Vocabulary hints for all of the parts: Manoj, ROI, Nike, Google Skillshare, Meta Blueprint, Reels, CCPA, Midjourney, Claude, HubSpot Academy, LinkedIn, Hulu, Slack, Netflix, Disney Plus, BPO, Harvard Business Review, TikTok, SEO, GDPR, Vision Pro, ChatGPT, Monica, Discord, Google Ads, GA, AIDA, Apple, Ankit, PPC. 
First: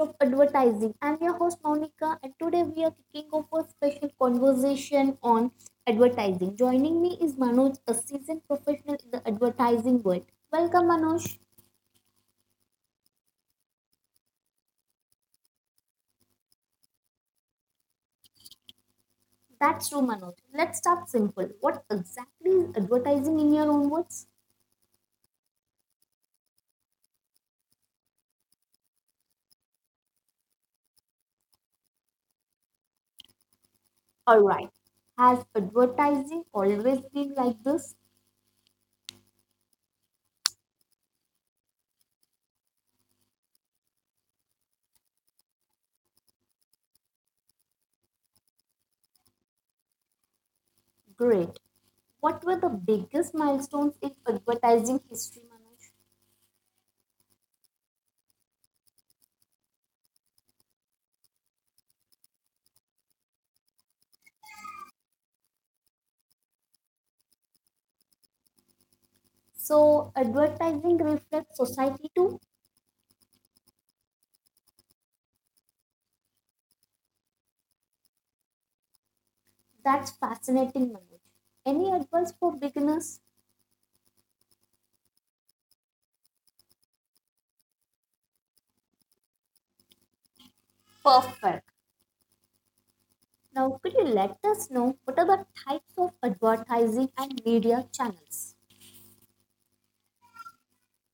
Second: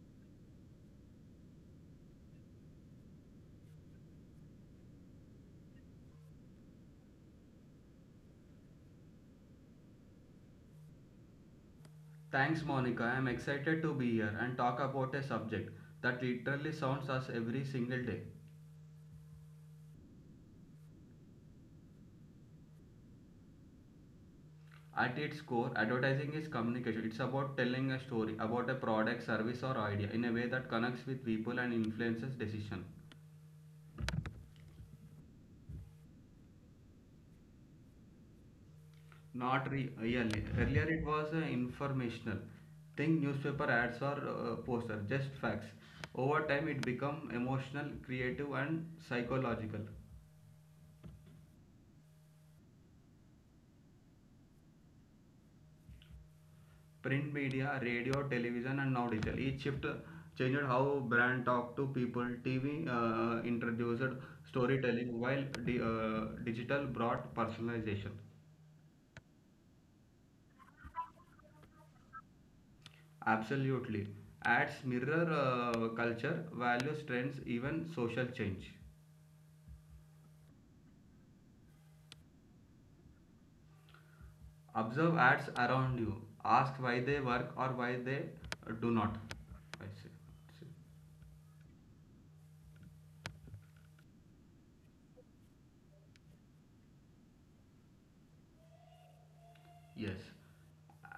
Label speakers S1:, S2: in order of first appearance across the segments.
S1: of advertising. I'm your host Monica, and today we are kicking off a special conversation on advertising. Joining me is Manoj, a seasoned professional in the advertising world. Welcome Manoj.
S2: Thanks, Monica. I'm excited to be here and talk about a subject that literally sounds us every single day.
S1: That's true, Manoj. Let's start simple. What exactly is advertising in your own words?
S2: At its core, advertising is communication. It's about telling a story about a product, service, or idea in a way that connects with people and influences decision.
S1: Alright. Has advertising always been like this?
S2: Not really. Earlier, it was informational. Think newspaper ads or poster, just facts. Over time, it become emotional, creative, and psychological.
S1: Great. What were the biggest milestones in advertising history, Manoj?
S2: Print media, radio, television, and now digital. Each shift changed how brand talk to people. TV introduced storytelling, while digital brought personalization.
S1: So advertising reflects society too.
S2: Absolutely, ads mirror culture, values, trends, even social change.
S1: That's fascinating, Manoj. Any advice for beginners?
S2: Observe ads around you. Ask why they work or why they do not. I see.
S1: Perfect. Now, could you let us know what are the types of advertising and media channels?
S2: Yes.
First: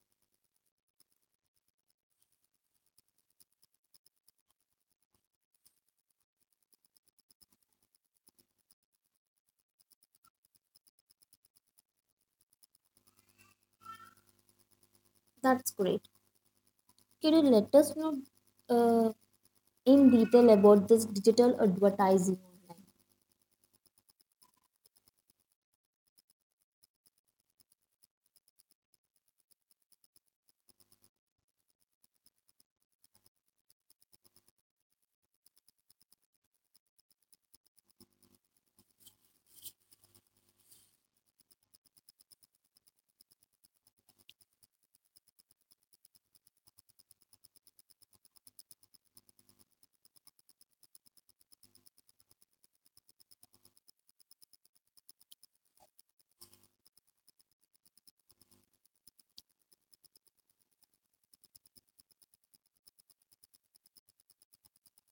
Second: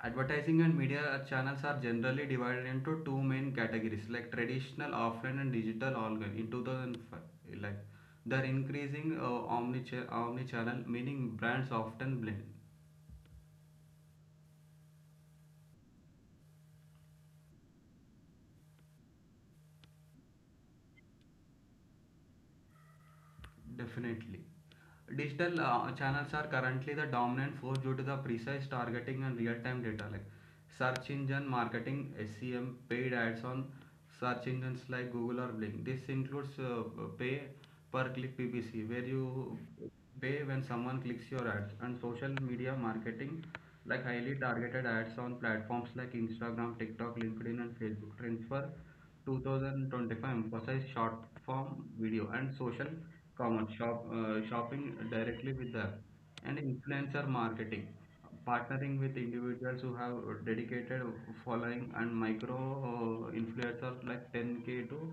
S2: Advertising and media channels are generally divided into two main categories, like traditional offline and digital organ. In 2005, like they increasing omni-channel, meaning brands often blend.
S1: That's great. Can you let us know uh, in detail about this digital advertising online?
S2: Definitely. Digital channels are currently the dominant force due to the precise targeting and real-time data, like search engine marketing, SEM, paid ads on search engines like Google or Bing. This includes pay per click, PPC, where you pay when someone clicks your ads, and social media marketing, like highly targeted ads on platforms like Instagram, TikTok, LinkedIn and Facebook transfer 2025 emphasized short form video and social commerce, shop, shopping directly with the app, and influencer marketing, partnering with individuals who have dedicated following, and micro influencers like 10k to uh,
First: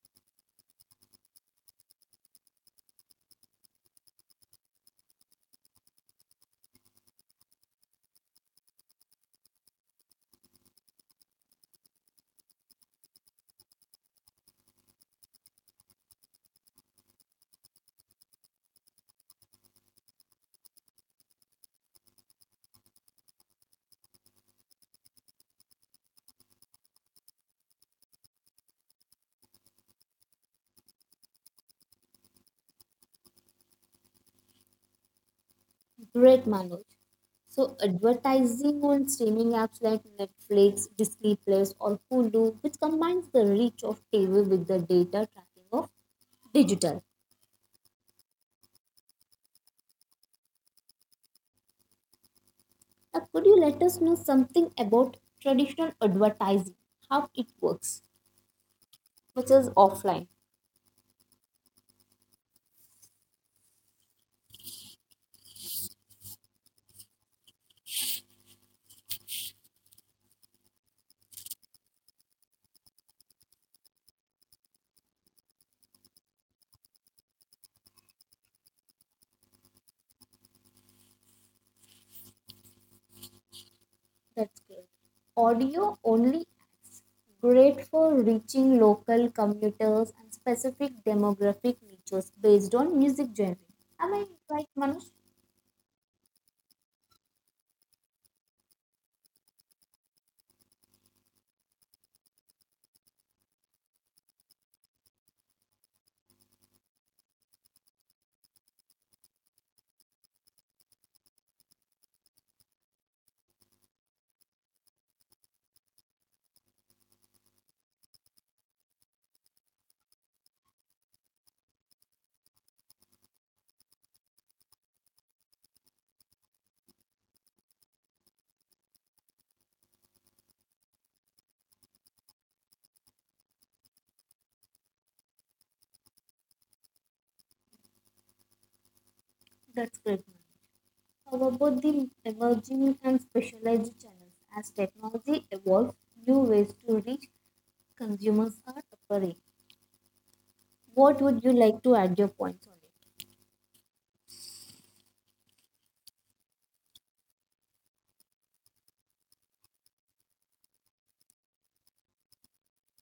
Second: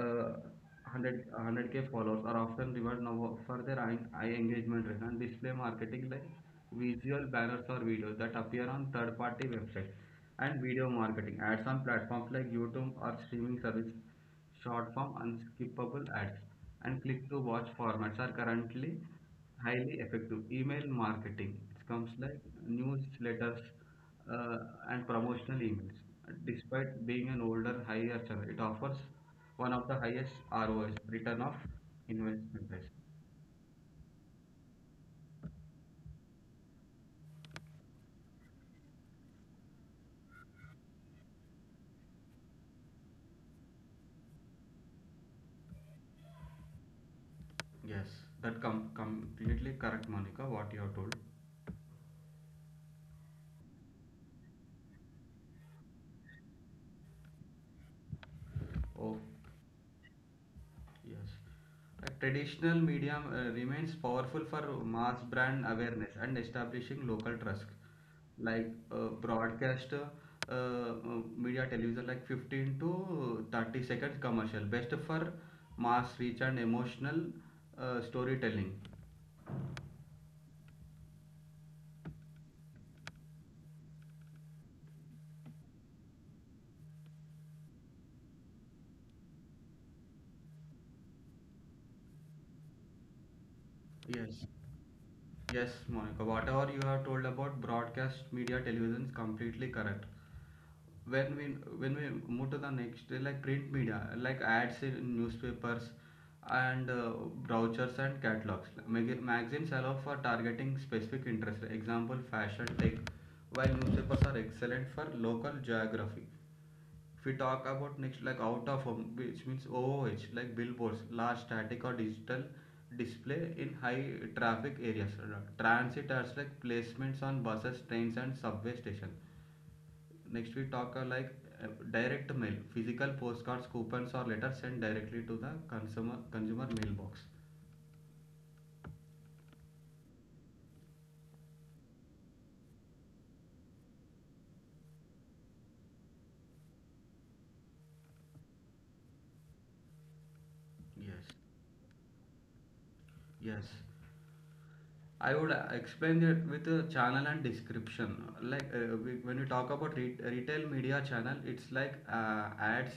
S2: 100k followers are often rewarded now for their high engagement rate. And display marketing, like visual banners or videos that appear on third party websites. And video marketing ads on platforms like YouTube or streaming service, short form unskippable ads and click to watch formats are currently highly effective. Email marketing, it comes like newsletters uh, and promotional emails. Despite being an older higher channel, it offers one of the highest ROIs, return of investment risk.
S1: Great, Manoj. So, advertising on streaming apps like Netflix, Disney Plus, or Hulu, which combines the reach of TV with the data tracking of digital.
S2: Yes, that completely correct, Monica, what you have told.
S1: Now, could you let us know something about traditional advertising, how it works,
S2: Oh,
S1: which is offline?
S2: yes. Traditional medium remains powerful for mass brand awareness and establishing local trust. Like broadcast media television, like 15 to 30 seconds commercial, best for mass reach and emotional storytelling.
S1: That's great. Audio only ads, great for reaching local commuters and specific demographic niches based on music genre. Am I
S2: Yes.
S1: right, Manoj?
S2: Yes, Monica, whatever you have told about broadcast media television is completely correct. When we when we move to the next like print media, like ads in newspapers and brochures and catalogs. Magazines allow for targeting specific interests. Example fashion tech, while newspapers are excellent for local geography. If we talk about next, like out of home, which means OOH, like billboards, large static or digital display in high traffic areas. Transit as like placements on buses, trains, and subway station. Next, we talk like direct mail, physical postcards, coupons, or letters sent directly to the consumer mailbox.
S1: That's great, Manoj. How about the emerging and specialized channels? As technology evolves, new ways to reach consumers are appearing. What
S2: Yes,
S1: would you like to add your points on it?
S2: yes. I would explain it with a channel and description. Like when we talk about retail media channel, it's like ads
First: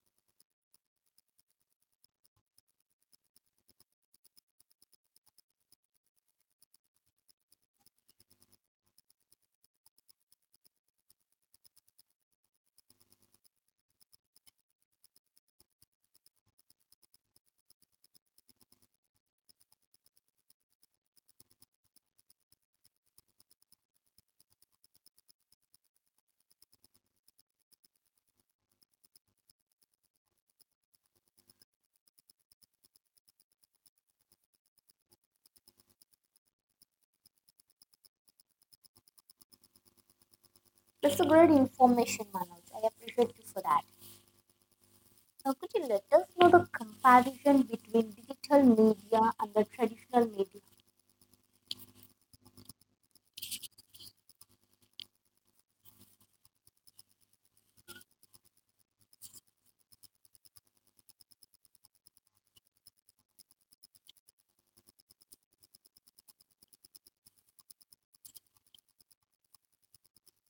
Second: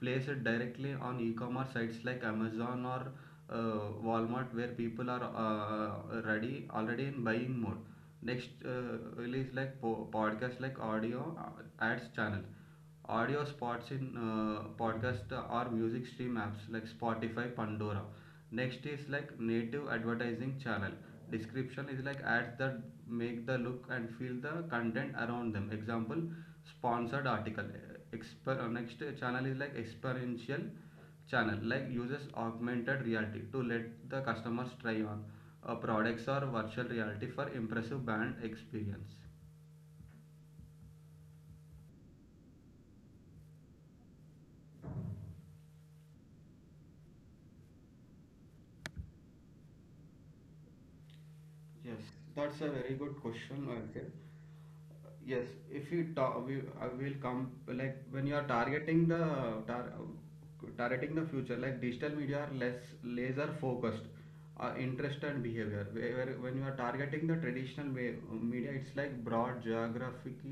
S2: placed directly on e-commerce sites like Amazon or Walmart, where people are ready already in buying mode. Next release like podcast, like audio ads channel, audio spots in podcast or music stream apps like Spotify, Pandora. Next is like native advertising channel. Description is like ads that make the look and feel the content around them. Example, sponsored article. Next channel is like experiential channel, like uses augmented reality to let the customers try on products or virtual reality for impressive brand experience.
S1: That's a great information, Manoj. I appreciate you for that. Now, could you let us know the comparison between digital media and the traditional media?
S2: Yes, that's a very good question, Ankit. Yes, if you talk we I will come, like when you are tar, targeting the future. Like, digital media are less laser focused interest and behavior, when you are targeting the traditional way, media it's like broad geographic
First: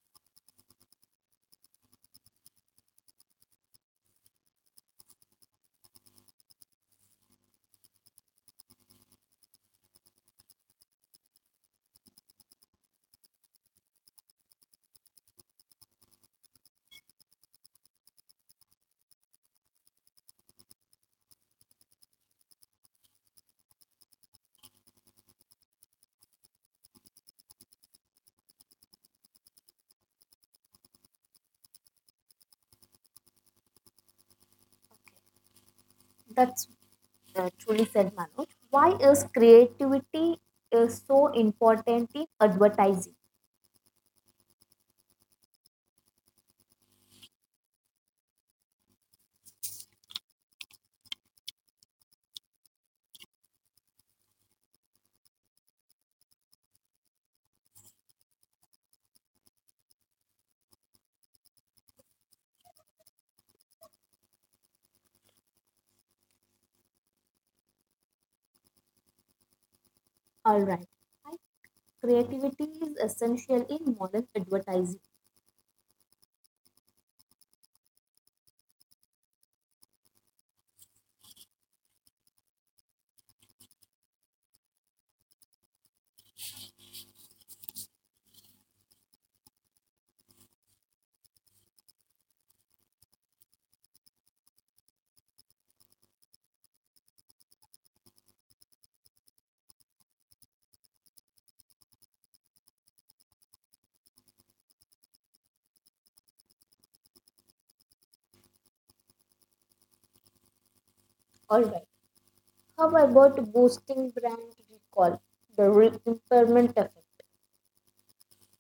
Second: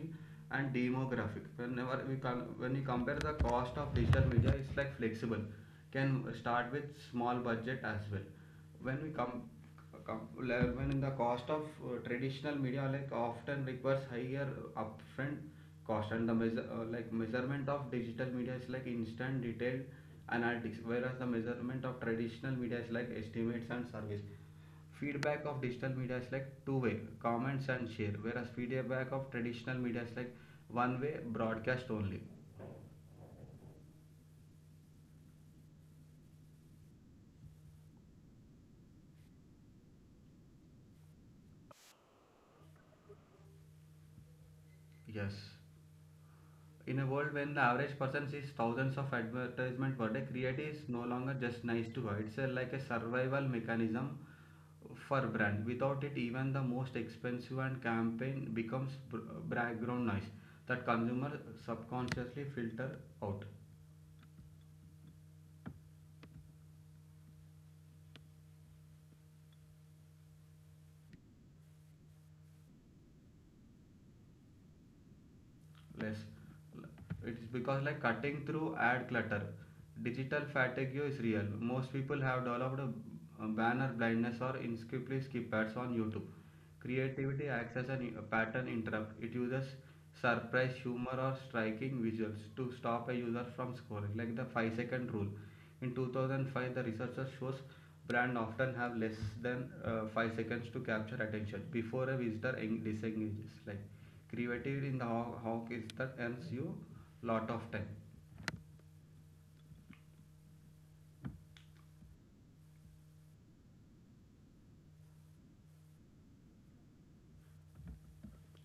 S2: and demographic. Whenever we can When you compare the cost of digital media, it's like flexible, can start with small budget as well. When we come com- le- When the cost of traditional media like often requires higher upfront cost. And the measure, like measurement of digital media is like instant detailed analytics, whereas the measurement of traditional media is like estimates and surveys. Feedback of digital media is like two-way comments and share, whereas feedback of traditional media is like one way broadcast only.
S1: That's Truly said, Manoj. Why is creativity is so important in advertising?
S2: Yes, in a world when the average person sees thousands of advertisement per day, creative is no longer just nice to have, it's like a survival mechanism for brand. Without it, even the most expensive and campaign becomes background noise that consumer subconsciously filter out.
S1: All right. Why creativity is essential in modern advertising.
S2: Less, it's because like cutting through ad clutter, digital fatigue is real. Most people have developed a banner blindness or inexcusably skip ads on YouTube. Creativity acts as a pattern interrupt. It uses surprise, humor, or striking visuals to stop a user from scrolling, like the 5-second rule. In 2005, the researchers shows brands often have less than 5 seconds to capture attention before a visitor disengages. Like, creativity in the hawk is that earns you lot of time.
S1: All right. How about boosting brand recall, the impairment effect?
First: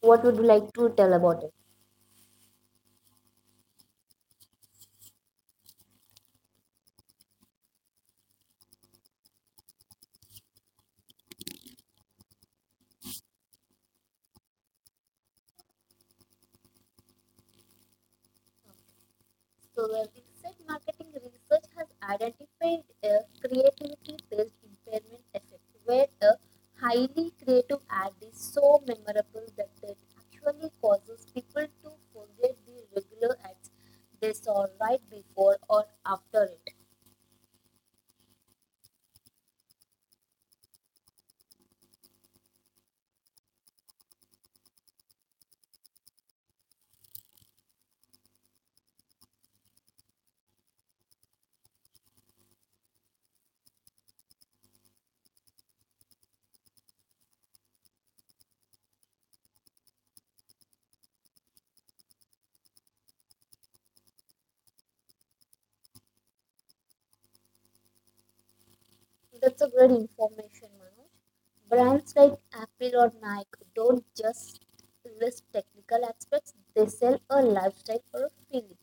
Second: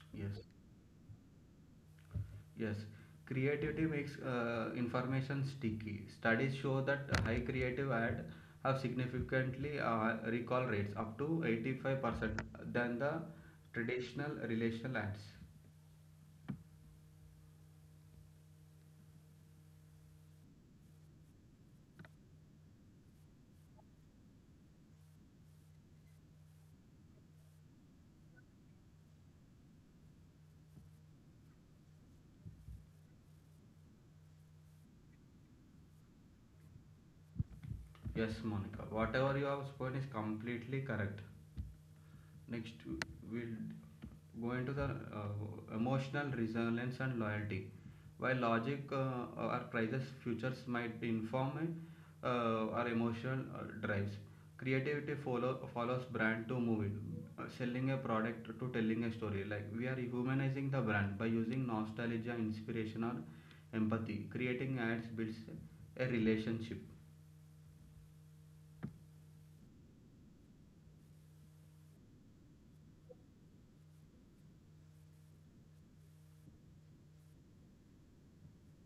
S1: What would
S2: Yes.
S1: you like to tell about it?
S2: Yes, creativity makes information sticky. Studies show that high creative ad have significantly recall rates up to 85% than the traditional relational ads.
S1: So, research marketing research has identified a creativity based impairment effect where a highly creative ad is so memorable that it actually causes people to forget the regular ads they saw right before or after it.
S2: Yes, Monica, whatever you have spoken is completely correct. Next, we'll go into the emotional resilience and loyalty. While logic or prices futures might inform uh, our emotional drives, creativity follows brand to movie, selling a product to telling a story. Like, we are humanizing the brand by using nostalgia, inspiration, or empathy. Creating ads builds a relationship.
S1: That's a great information, Manoj. Brands like Apple or Nike don't just list technical aspects, they sell a lifestyle or a feeling.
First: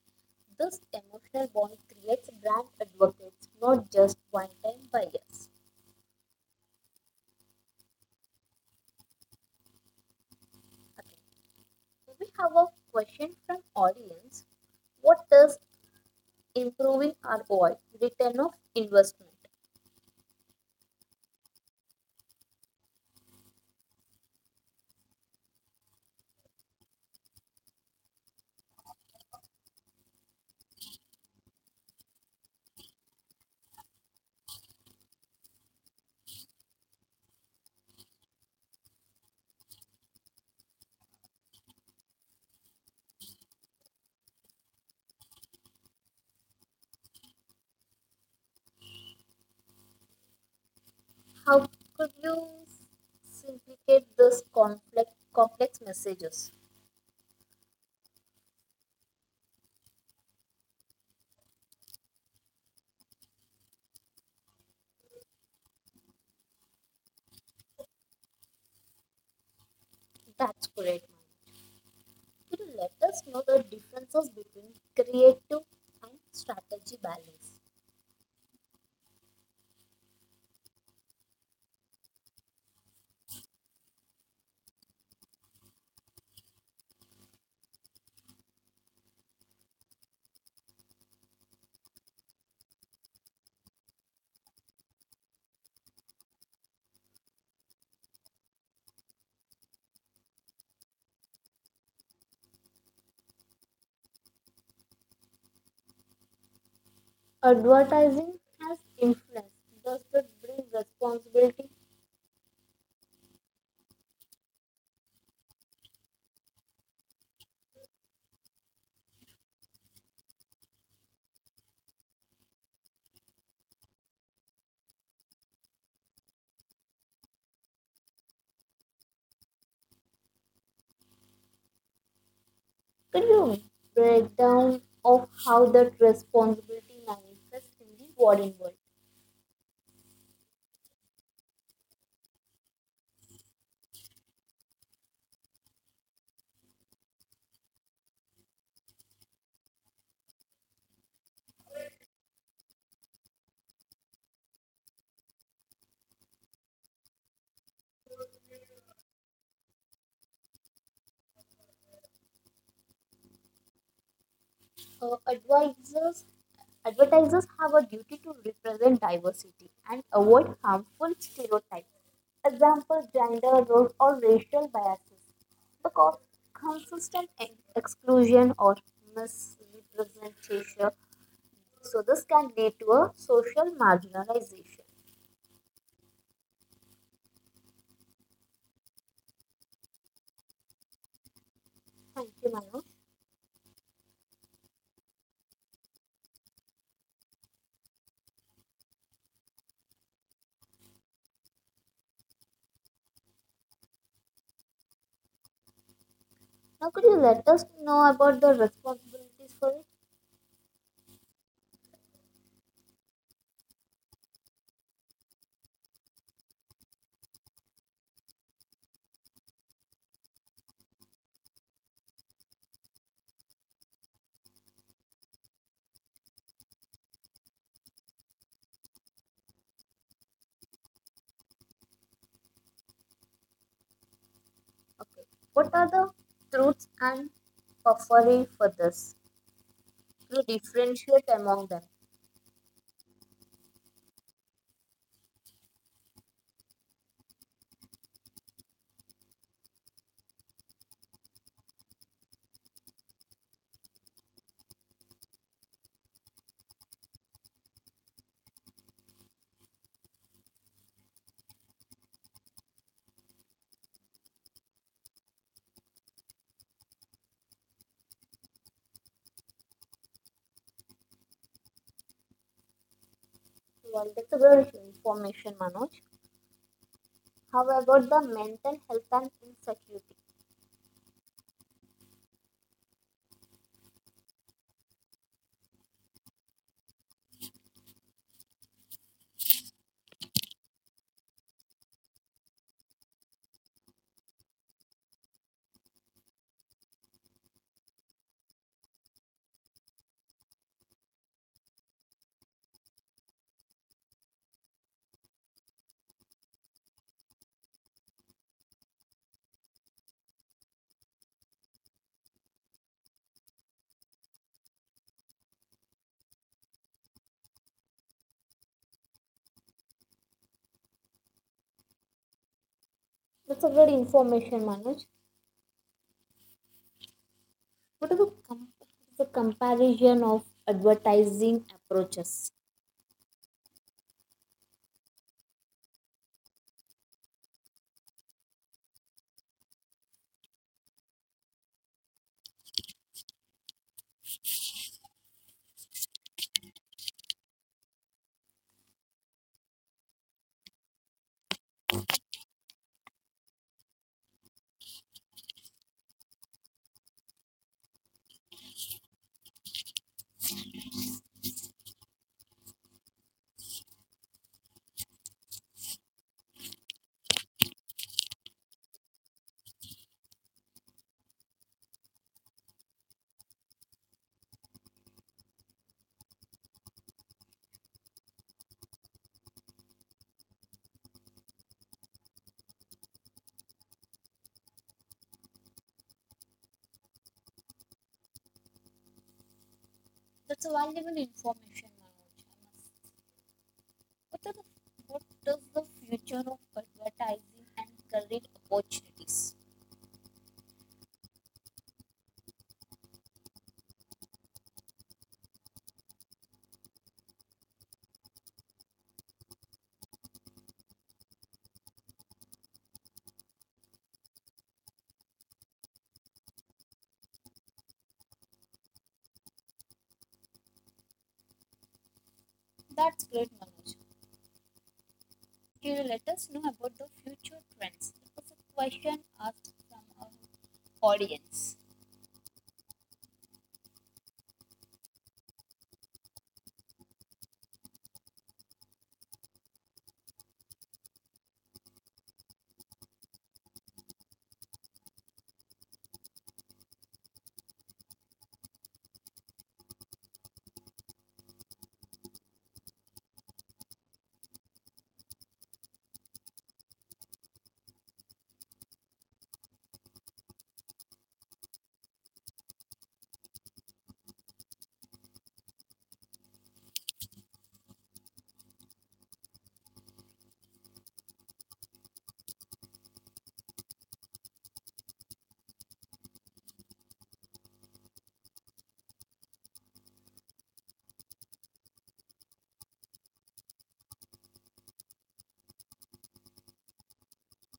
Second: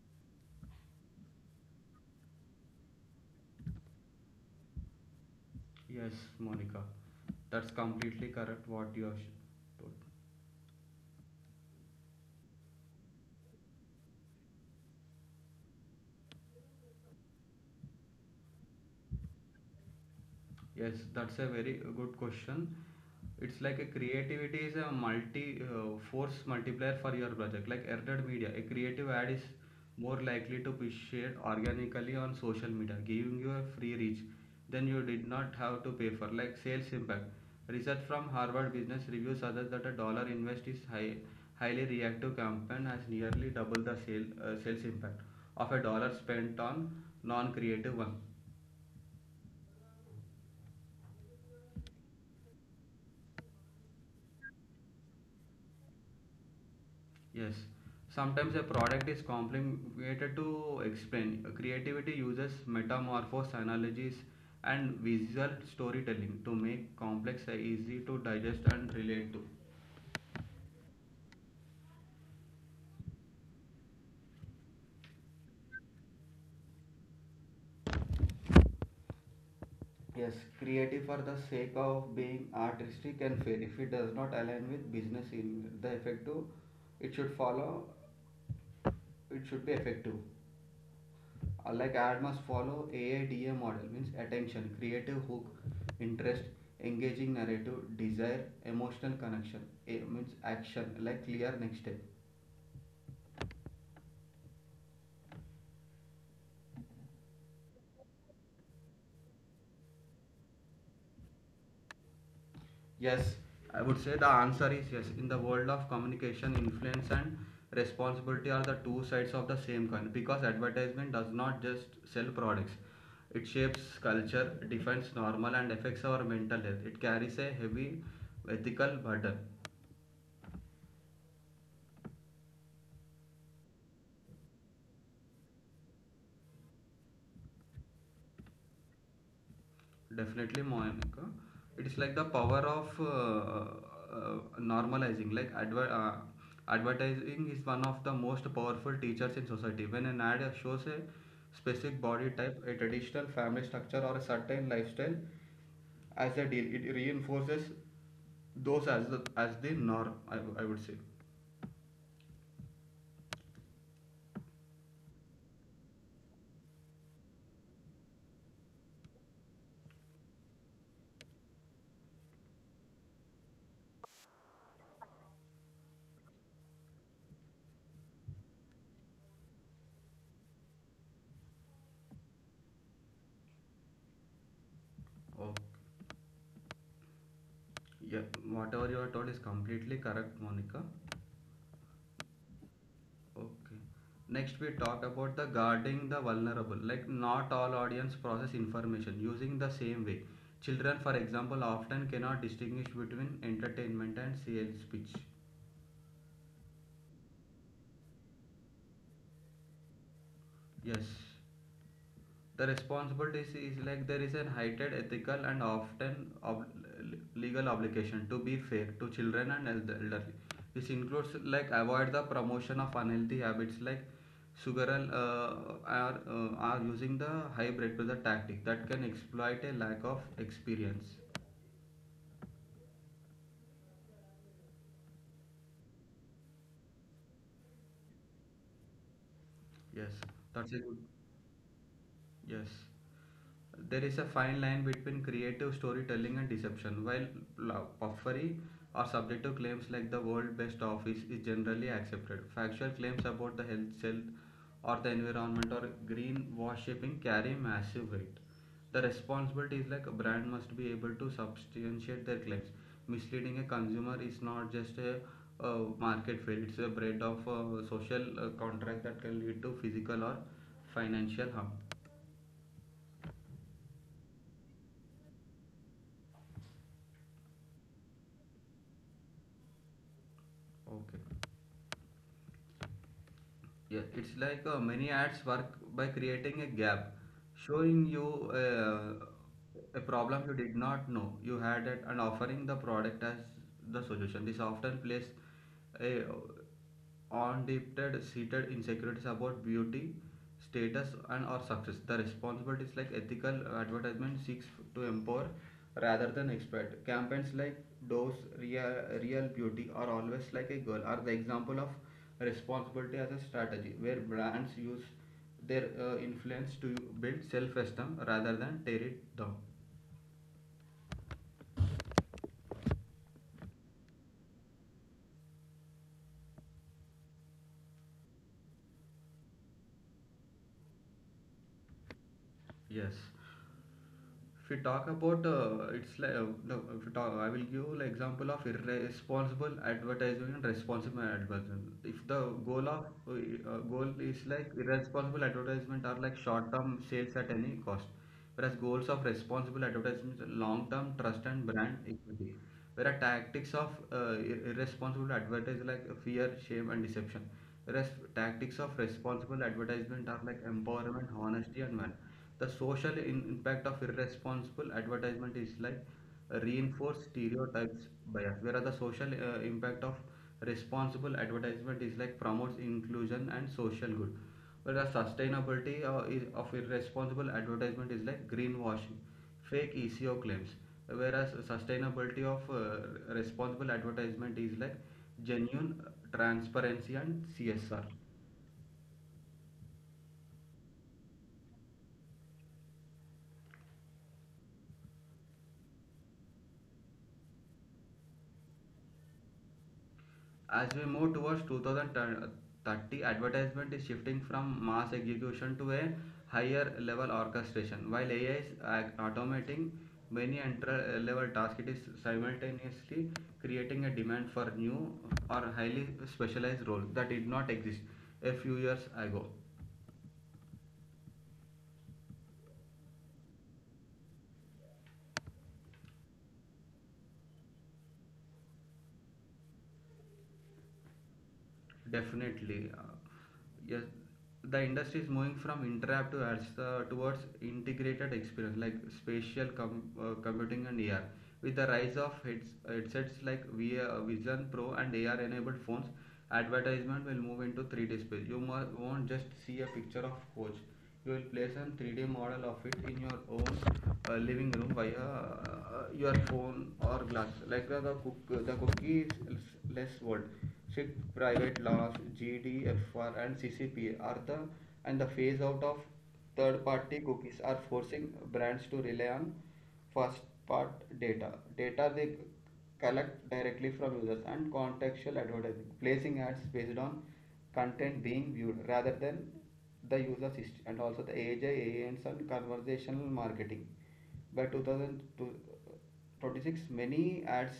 S1: This emotional bond creates brand advocates, not just one-time buyers.
S2: Yes, Monica, that's completely correct what you have told.
S1: Okay. So we have a question from audience. What does improving ROI, return of investment?
S2: Yes, that's a very good question. It's like a creativity is a multi force multiplier for your project. Like earned media, a creative ad is more likely to be shared organically on social media, giving you a free reach. Then you did not have to pay for like sales impact. Research from Harvard Business Review suggests that a dollar invest is highly reactive campaign has nearly double the sales impact of a dollar spent on non-creative one.
S1: How could you simplicate this complex messages?
S2: Yes, sometimes a product is complicated to explain. Creativity uses metamorphose analogies and visual storytelling to make complex easy to digest and relate to.
S1: That's great, Manoj. Could you let us know the differences between creative and strategy balance?
S2: Yes, creative for the sake of being artistic and fair. If it does not align with business in the effective, it should follow, it should be effective. Like, ad must follow AIDA model means attention, creative hook, interest, engaging narrative, desire, emotional connection. A means action, like clear next step.
S1: Advertising has influence. Does that bring responsibility?
S2: Yes, I would say the answer is yes. In the world of communication, influence and responsibility are the two sides of the same coin, because advertisement does not just sell products. It shapes culture, defines normal and affects our mental health. It carries a heavy ethical burden.
S1: Could you break down of how that responsibility manifests in the modern world?
S2: Definitely, Monica. It's like the power of normalizing. Like advertising is one of the most powerful teachers in society. When an ad shows a specific body type, a traditional family structure, or a certain lifestyle as a deal, it reinforces those as the norm. I would say.
S1: Uh, advisors, Advertisers have a duty to represent diversity and avoid harmful stereotypes, example, gender roles or racial biases, because consistent exclusion or misrepresentation. So this can lead to a social marginalization.
S2: Oh, yeah. Whatever you are told is completely correct, Monica.
S1: Thank you, Manu.
S2: Okay. Next, we talk about the guarding the vulnerable. Like, not all audience process information using the same way. Children, for example, often cannot distinguish between entertainment and sales pitch.
S1: Now could you let us know about the responsibilities for it?
S2: Yes. The responsibility is like there is an heightened ethical and often legal obligation to be fair to children and elderly. This includes like avoid the promotion of unhealthy habits like sugar and are using the hybrid to the tactic that can exploit a lack of experience.
S1: Okay. What are the truths and puffery for this?
S2: Yes,
S1: To
S2: that's a good.
S1: differentiate among them.
S2: Yes. There is a fine line between creative storytelling and deception. While puffery or subjective claims like the world best office is generally accepted, factual claims about the health or the environment or greenwashing carry massive weight. The responsibility is like a brand must be able to substantiate their claims. Misleading a consumer is not just a market fail, it's a bread of social contract that can lead to physical or financial harm.
S1: Well, that's a multiple information, Manoj. How about the mental health and insecurity?
S2: Okay. Yeah, it's like many ads work by creating a gap, showing you uh, a problem you did not know you had it, and offering the product as the solution. This often plays a undipped seated insecurities about beauty, status, and or success. The responsibilities like ethical advertisement seeks to empower rather than exploit. Campaigns like those real beauty are always like a girl are the example of responsibility as a strategy where brands use their influence to build self esteem rather than tear it down.
S1: That's a good information, Manoj. What is the, the comparison of advertising approaches?
S2: Yes. If we talk about it's like no, if we talk, I will give like example of irresponsible advertising and responsible advertisement. If the goal of goal is like irresponsible advertisement are like short-term sales at any cost, whereas goals of responsible advertisement is long-term trust and brand equity. Whereas tactics of irresponsible advertising like fear, shame, and deception. Whereas tactics of responsible advertisement are like empowerment, honesty, and value. The social impact of irresponsible advertisement is like reinforce stereotypes bias, whereas the social impact of responsible advertisement is like promotes inclusion and social good. Whereas sustainability is of irresponsible advertisement is like greenwashing, fake ECO claims. Whereas sustainability of responsible advertisement is like genuine transparency and CSR.
S1: That's a valuable information, Manoj. What, are the, what is the future of advertising and career opportunities?
S2: As we move towards 2030, advertisement is shifting from mass execution to a higher level orchestration. While AI is automating many entry level tasks, it is simultaneously creating a demand for new or highly specialized roles that did not exist a few years ago.
S1: That's great, Manoj. Can you let us know about the future trends? That's a question asked from our audience.
S2: Definitely, yes. The industry is moving from interactive to ads towards integrated experience like spatial computing and AR. With the rise of headsets like Vision Pro and AR-enabled phones, advertisement will move into 3D space. You won't just see a picture of coach, you will place a 3D model of it in your own living room via your phone or glass like the cookies less world SIG private laws: GDPR and ccpa are the and the phase out of third party cookies are forcing brands to rely on first part data data they collect directly from users, and contextual advertising placing ads based on content being viewed rather than the users and also the AJ, AANs and conversational marketing. By 2026, many ads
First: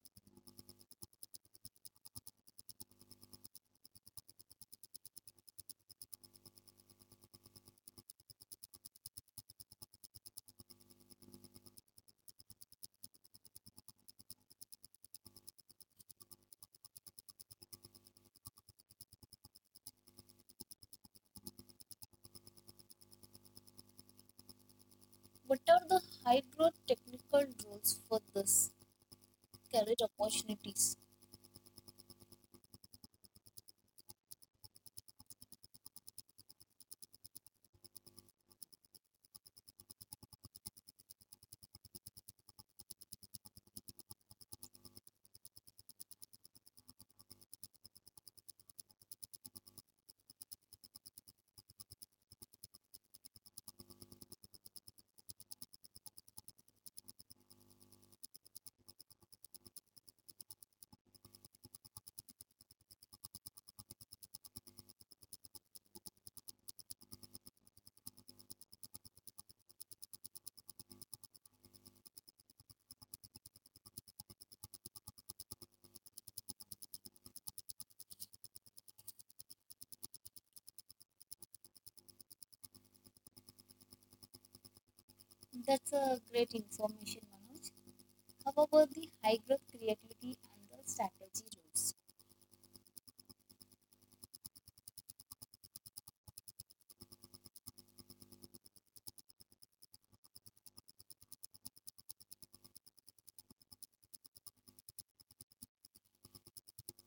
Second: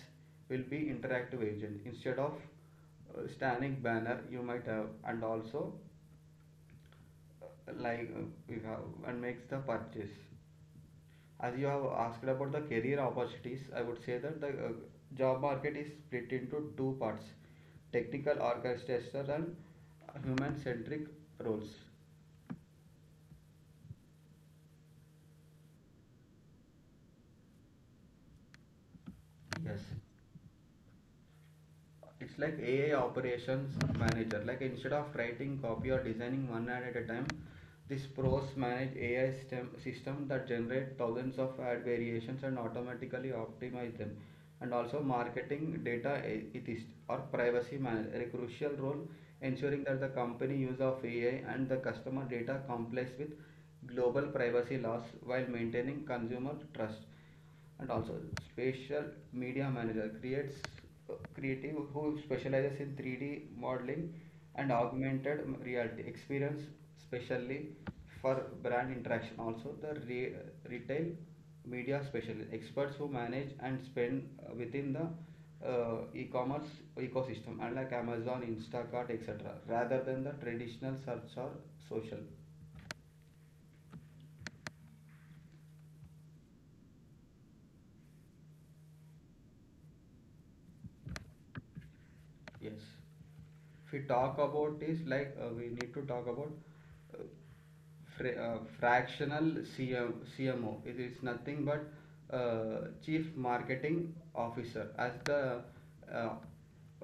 S2: will be interactive agent instead of standing banner you might have, and also uh, like uh, you have and makes the purchase. As you have asked about the career opportunities, I would say that the job market is split into two parts, technical orchestration and human-centric roles.
S1: What are the high growth technical roles for this
S2: Yes.
S1: career opportunities?
S2: It's like AI operations manager, like instead of writing copy or designing one ad at a time, this pros manage AI system that generate thousands of ad variations and automatically optimize them, and also marketing data it is or privacy manager, a crucial role ensuring that the company use of AI and the customer data complies with global privacy laws while maintaining consumer trust. And also spatial media manager creates creative who specializes in 3D modeling and augmented reality experience specially for brand interaction, also the retail media specialists, experts who manage and spend within the e-commerce ecosystem unlike amazon, instacart, etc, rather than the traditional search or social.
S1: That's a great information, Manoj. How about the high growth creativity and the strategy roles?
S2: Yes. If we talk about this, like we need to talk about uh, fractional CMO. It is nothing but Chief Marketing Officer. As the uh,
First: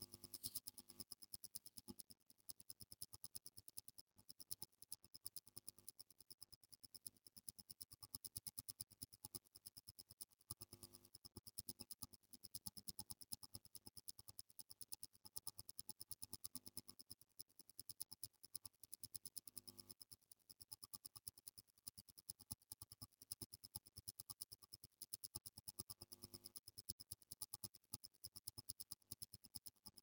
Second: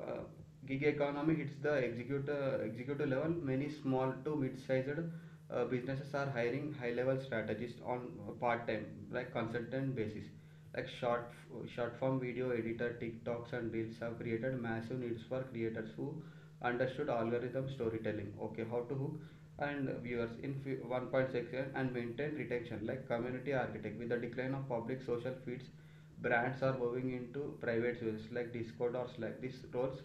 S2: uh, gig economy hits the executive level, many small to mid-sized businesses are hiring high-level strategists on a part-time, like consultant basis. Like short form video editor, TikToks and Reels have created massive needs for creators who understood algorithm storytelling. Okay, how to hook and viewers in 1.6 year and maintain retention like community architect. With the decline of public social feeds, brands are moving into private spaces like Discord or Slack. These roles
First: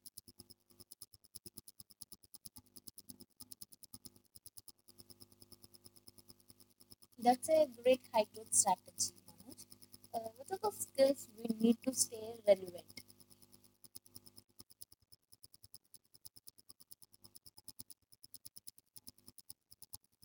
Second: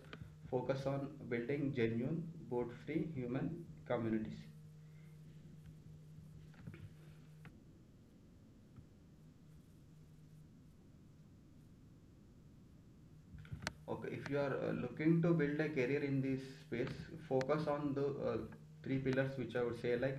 S2: focus on building genuine, boot-free human communities.
S1: That's a great high growth strategy, Manoj. What are the skills we need to stay relevant?
S2: Okay, if you are looking to build a career in this space, focus on the three pillars which I would say, like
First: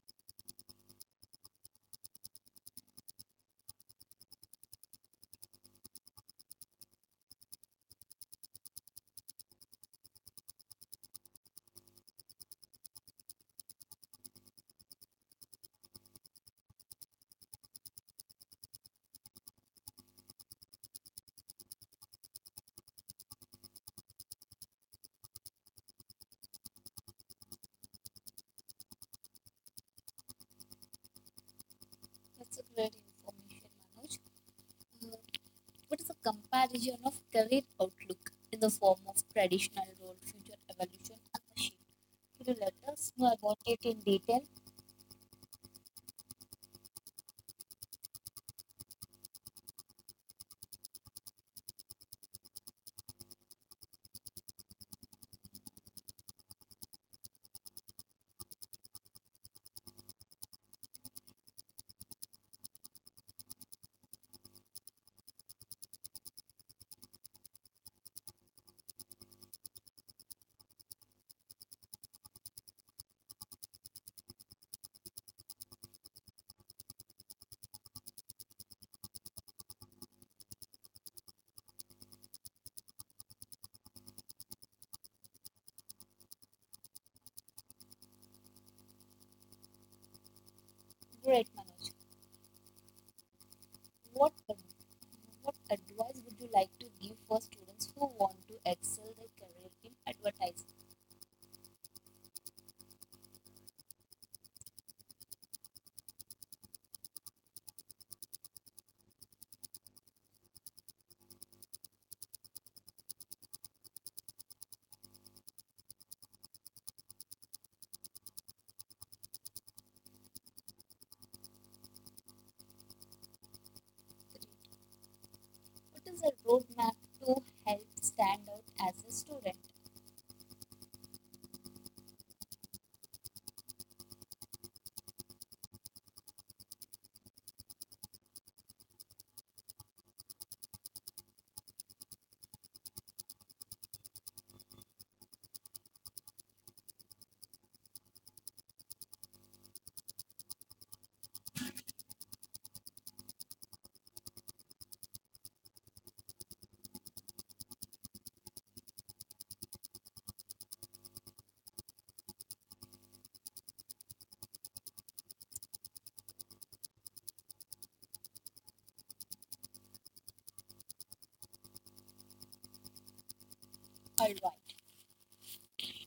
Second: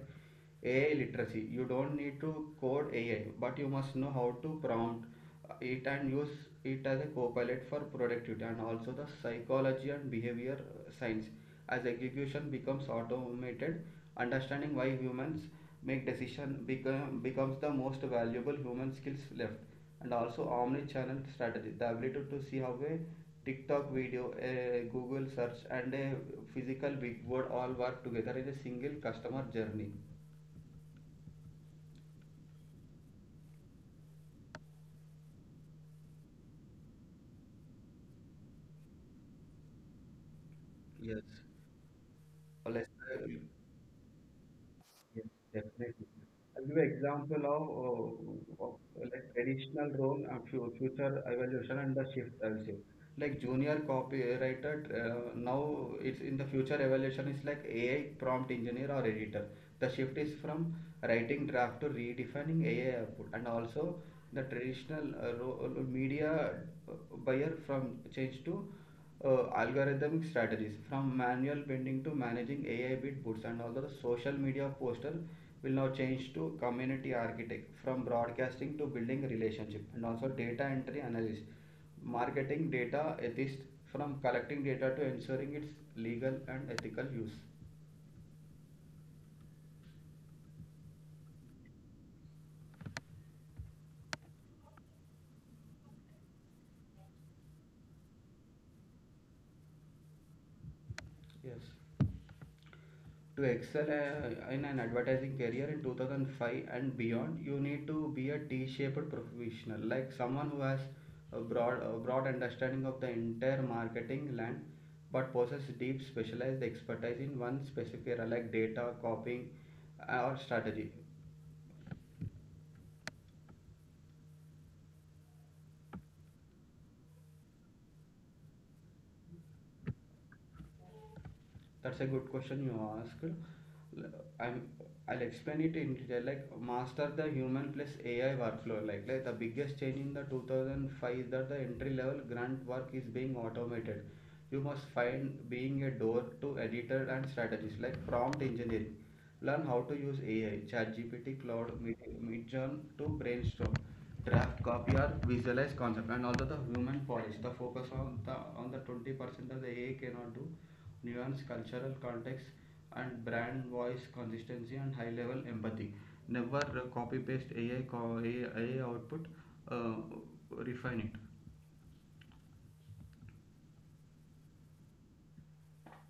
S2: AI literacy. You don't need to code AI, but you must know how to prompt it and use it as a co-pilot for productivity, and also the psychology and behavior science. As execution becomes automated, understanding why humans becomes the most valuable human skills left, and also omni-channel strategy, the ability to see how a tiktok video, a google search and a physical billboard all work together in a single customer journey.
S1: That's a great information, Manoj. Uh, what is the comparison of career outlook in the form of traditional role, future
S2: Yes.
S1: evolution, and the shift? Could you
S2: Uh,
S1: let
S2: let's
S1: us
S2: uh,
S1: know about it in detail?
S2: yes, Definitely, I'll give an example of, like traditional role and future evolution and the shift also. Like junior copywriter, now it's in the future evaluation is like AI prompt engineer or editor, the shift is from writing draft to redefining AI output. And also the traditional role media uh, buyer from change to algorithmic strategies, from manual bending to managing AI bid boosts. And also the social media poster will now change to community architect, from broadcasting to building relationship. And also data entry analysis, marketing data ethics, from collecting data to ensuring its legal and ethical use.
S1: Great, Manoj. What ad- what advice would you like to give for students who want to excel their career in advertising?
S2: Yes. To excel in an advertising career in 2005 and beyond, you need to be a T-shaped professional, like someone who has a broad understanding of the entire marketing land, but possesses deep specialized expertise in one specific area, like data, copying, or strategy.
S1: What is a roadmap to help stand out as a student?
S2: That's a good question you asked. i I'm I'll explain it in detail. Like master the human plus AI workflow. Like the biggest change in the 2005 is that the entry level grunt work is being automated. You must find being a door to editor and strategist like prompt engineering. Learn how to use AI, ChatGPT, Claude, Midjourney to brainstorm, draft, copy or visualize concept. And also the human polish, the focus on the 20% that the AI cannot do, nuance, cultural context and brand voice consistency and high level empathy. Never copy paste ai output, uh, refine it.
S1: Alright.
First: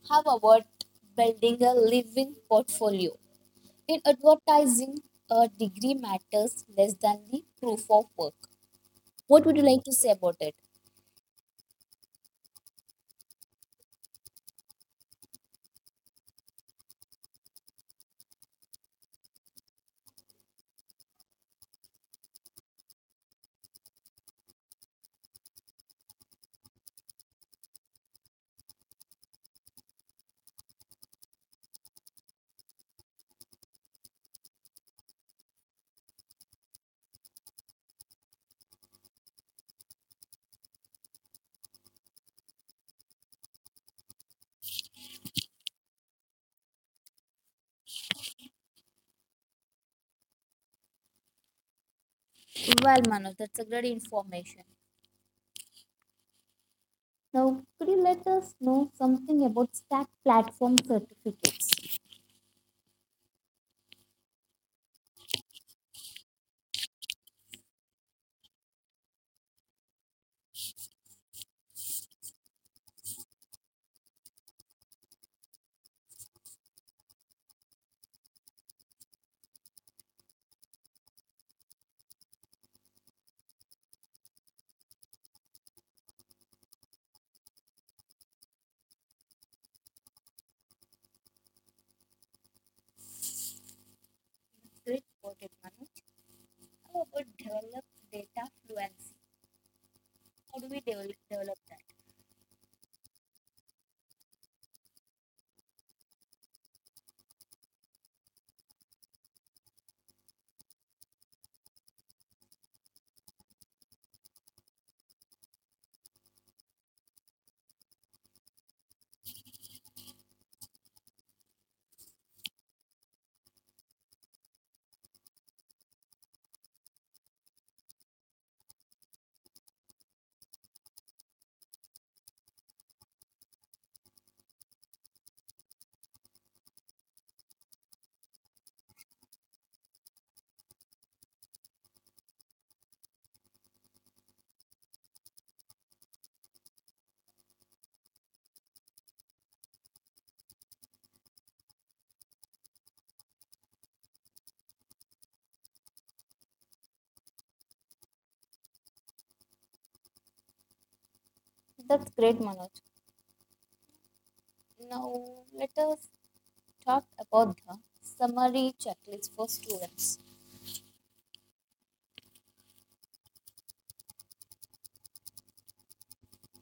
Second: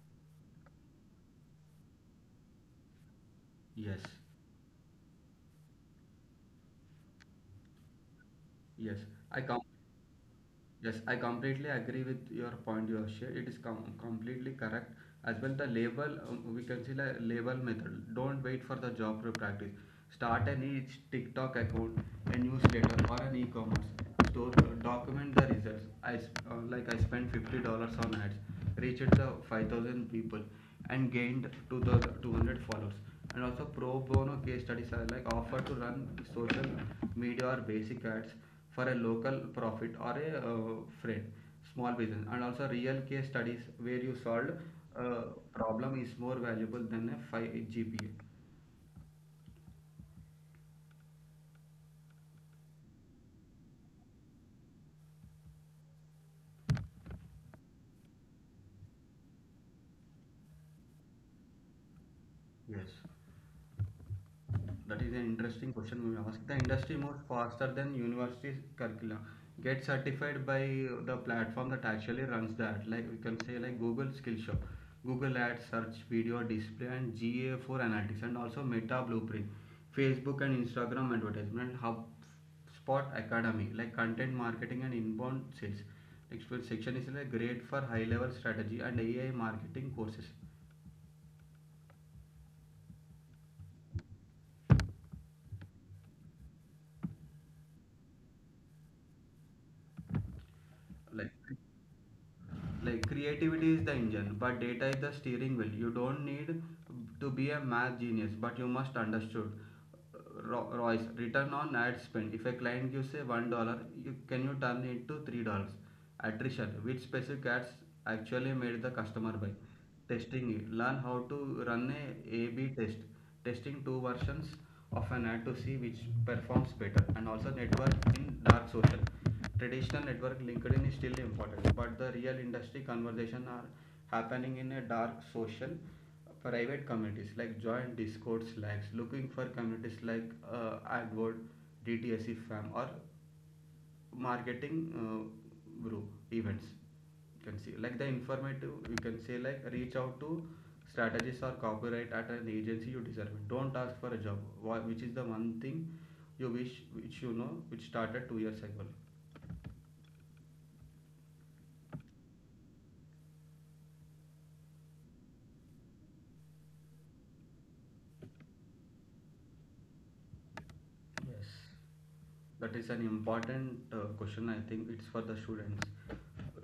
S1: How about building a living portfolio?
S2: Yes.
S1: In advertising, a degree matters less than the proof of work.
S2: Yes,
S1: What
S2: i
S1: would
S2: com-
S1: you like to say about it?
S2: yes, I completely agree with your point you have shared, it is completely correct as well. The label, we consider label method, don't wait for the job to practice. Start an each tiktok account, a newsletter or an e-commerce store. Document the results. I Like, I spent $50 on ads, reached the 5,000 people and gained 2,200 followers. And also pro bono case studies are like offer to run social media or basic ads for a local profit or a friend small business. And also real case studies where you solved uh, problem is more valuable than a 5 gpa.
S1: Well, Manav, that's a great information. Now, could you let us know something about Stack Platform certificates?
S2: Yes. That is an interesting question we ask. The industry moves faster than university curriculum. Get certified by the platform that actually runs that. Like we can say like Google Skillshare, Google Ads, Search Video Display, and GA for Analytics, and also Meta Blueprint, Facebook and Instagram advertisement, HubSpot Academy, like content marketing and inbound sales. Next section is like great for high level strategy and AI marketing courses.
S1: Great about it, Manu. How about develop data fluency? How do we
S2: Like
S1: develop that?
S2: like creativity is the engine but data is the steering wheel. You don't need to be a math genius but you must understood royce, return on ad spend, if a client gives, say, $1, you turn it to $3. Attrition, which specific ads actually made the customer buy. Testing it, learn how to run a a-b test, testing two versions of an ad to see which performs better. And also network in dark social, traditional network linkedin is still important but the real industry conversation are happening in a dark social, private communities like joint discord slacks, looking for communities like adword, dtsc fam or marketing group events. You can see like the informative, you can say like reach out to strategists or copyright at an agency you deserve it, don't ask for a job, which is the one thing you wish which you know which started 2 years ago.
S1: That's great, Manoj. Now, let us talk about the summary checklist for students.
S2: Yes. That is an important question. I think it's for the students.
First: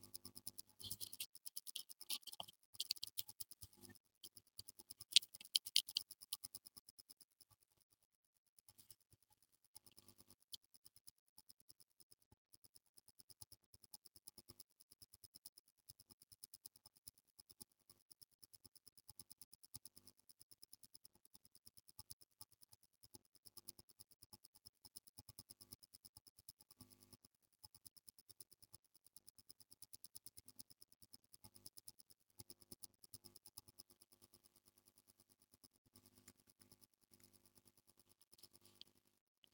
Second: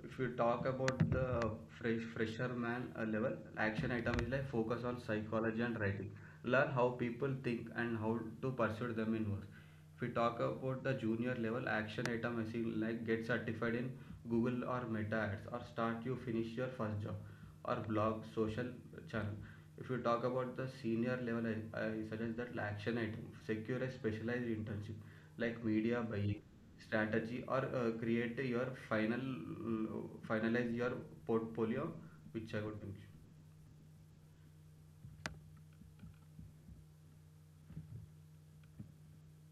S2: If you talk about the fresher man level, action item is like focus on psychology and writing. Learn how people think and how to pursue them in work. If we talk about the junior level, action item is in like get certified in Google or Meta ads, or start, you finish your first job or blog social channel. If you talk about the senior level, I suggest that action item secure a specialized internship, like media buying strategy, or create your finalize your portfolio, which I would think.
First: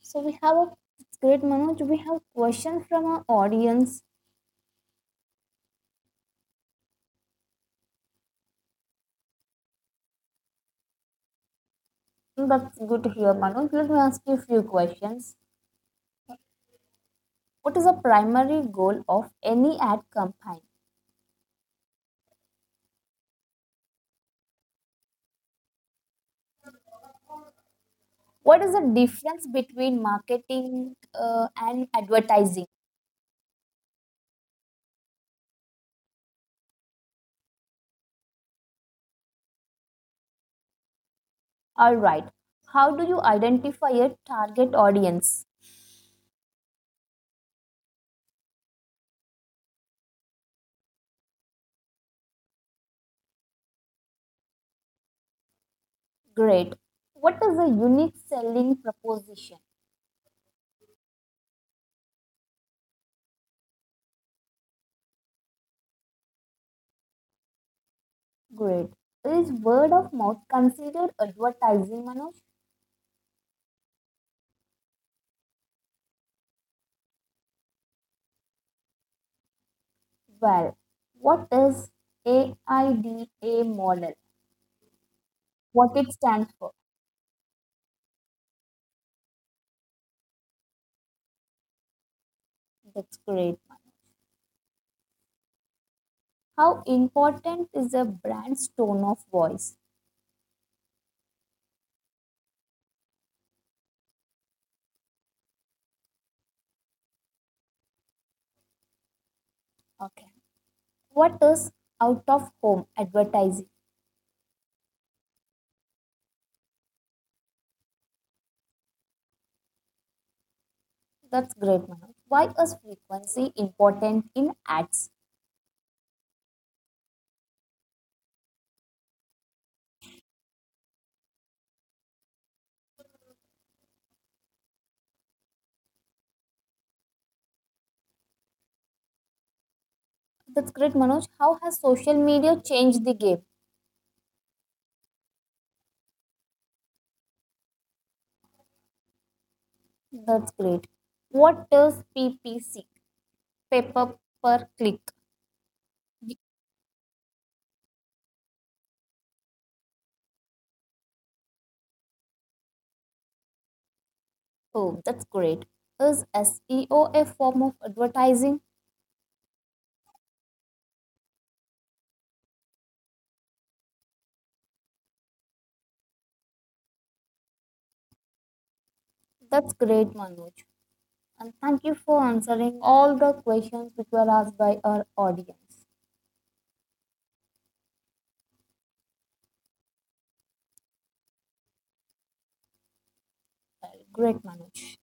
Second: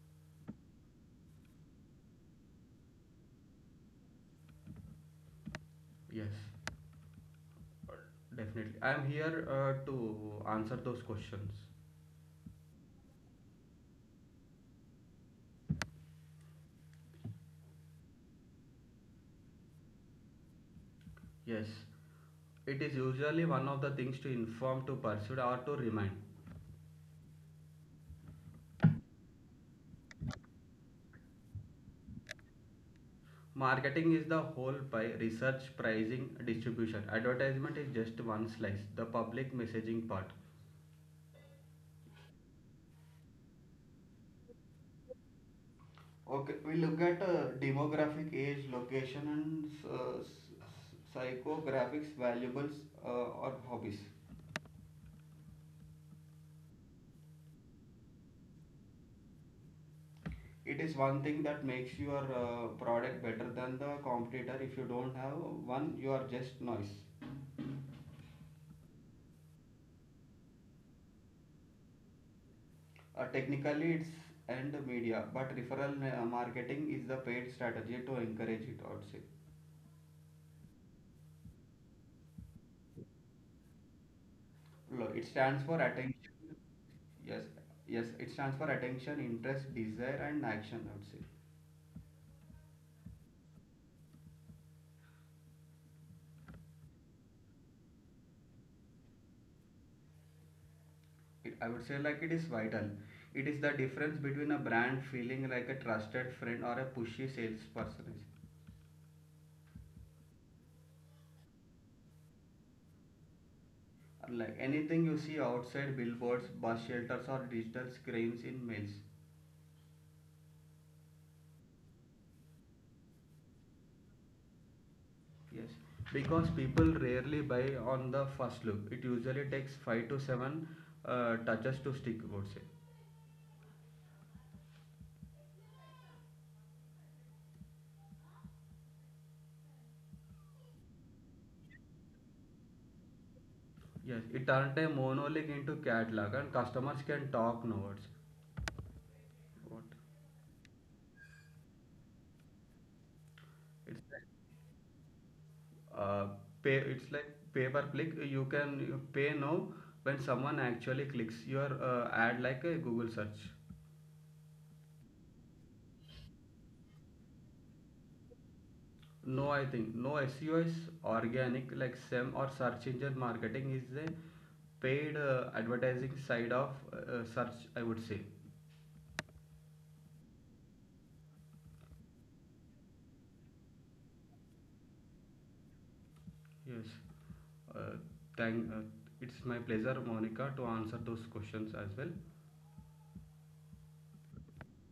S1: So, we have a It's great, Manoj. We have question from our audience.
S2: Yes, definitely, I am here to answer those questions.
S1: That's good to hear, Manoj. Let me ask you a few questions. What is the primary goal of any ad campaign?
S2: Yes, it is usually one of the things: to inform, to pursue or to remind.
S1: What is the difference between marketing and advertising?
S2: Marketing is the whole pie: research, pricing, distribution. Advertisement is just one slice, the public messaging part.
S1: All right. How do you identify a target audience?
S2: Okay, we look at demographic, age, location, and psychographics, valuables, or hobbies.
S1: Great. What is a unique selling proposition?
S2: It is one thing that makes your product better than the competitor. If you don't have one, you are just noise.
S1: Great. Is word of mouth considered advertising, Manoj?
S2: Technically, it's and media, but referral marketing is the paid strategy to encourage it, I would say.
S1: Well, what is AIDA model?
S2: No, it stands for
S1: What
S2: attention.
S1: it stands for?
S2: Yes, yes, it stands for attention, interest, desire, and action, I would say.
S1: That's great, Manoj. How important is a brand's tone of voice?
S2: I would say like it is vital. It is the difference between a brand feeling like a trusted friend or a pushy salesperson.
S1: Okay. What is out of home advertising?
S2: Like anything you see outside: billboards, bus shelters, or digital screens in mails.
S1: That's great, Manoj. Why is frequency important in ads?
S2: Yes, because people rarely buy on the first look. It usually takes five to seven touches to stick, I would say.
S1: That's great, Manoj. How has social media changed the game?
S2: Yes, it turned a monologue into catalog, and customers can talk notes. What?
S1: That's great. What does PPC, pay
S2: It's like
S1: per click?
S2: uh, pay. It's like pay per click. You pay now when someone actually clicks your ad, like a Google search.
S1: Oh, that's great. Is SEO a form of advertising?
S2: No, I think no, SEO is organic. Like SEM, or search engine marketing, is the paid advertising side of search, I would say.
S1: That's great, Manoj. And thank you for answering all the questions which were asked by our audience.
S2: Yes. Uh, thank. It's my pleasure, Monica, to answer those questions as well.
S1: Well, great, Manoj.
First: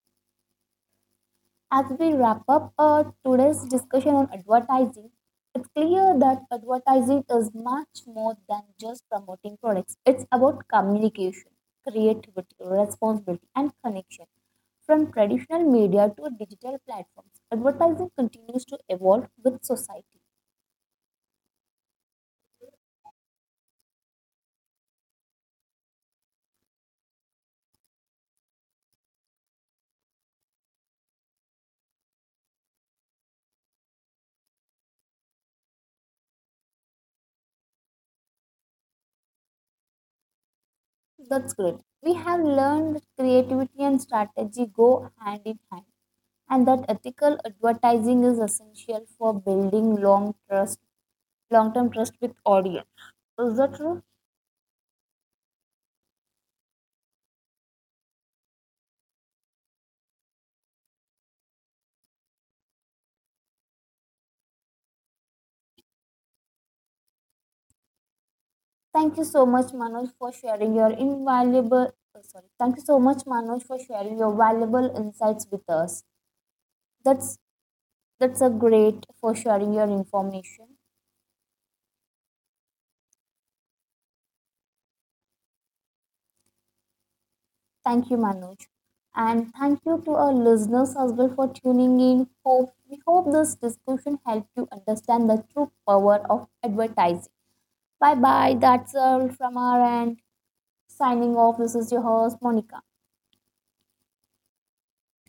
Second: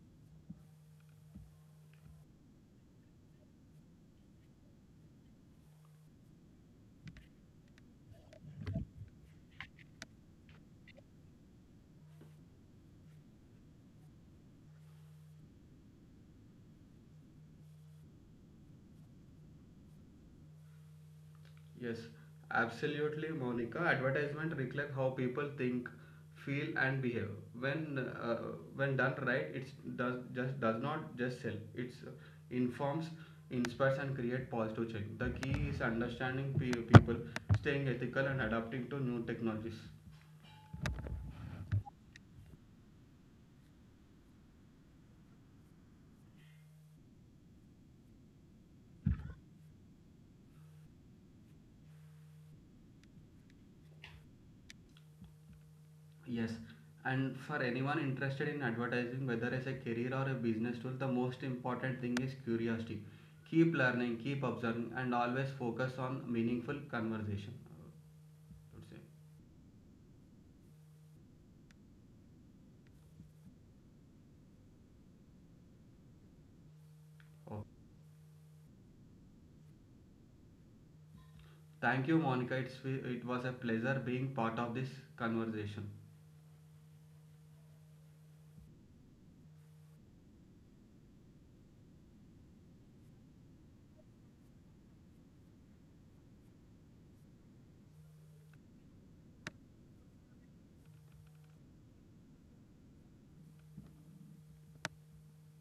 S1: As we wrap up today's discussion on advertising, it's clear that advertising is much more than just promoting products. It's about communication, creativity, responsibility, and connection. From traditional media to digital platforms, advertising continues to evolve with society.
S2: Yes, absolutely, Monica. Advertisement reflect how people think, feel, and behave. When uh, when done right, it does not just sell. It informs, inspires, and create positive change. The key is understanding people, staying ethical, and adapting to new technologies.
S1: That's great. We have learned that creativity and strategy go hand in hand, and that ethical advertising is essential for building long term trust with audience. Is that true?
S2: Yes, and for anyone interested in advertising, whether as a career or a business tool, the most important thing is curiosity. Keep learning, keep observing, and always focus on meaningful conversation, I would say.
S1: Thank you so much, Manoj, for sharing your invaluable. Oh, sorry, thank you so much, Manoj, for sharing your valuable insights with us. That's
S2: Oh,
S1: that's a great for sharing your information.
S2: thank you, Monica. It was a pleasure being part of this conversation.
S1: Thank you, Manoj, and thank you to our listeners as well for tuning in. Hope this discussion helped you understand the true power of advertising. Bye bye. That's all from our end. Signing off. This is your host, Monica.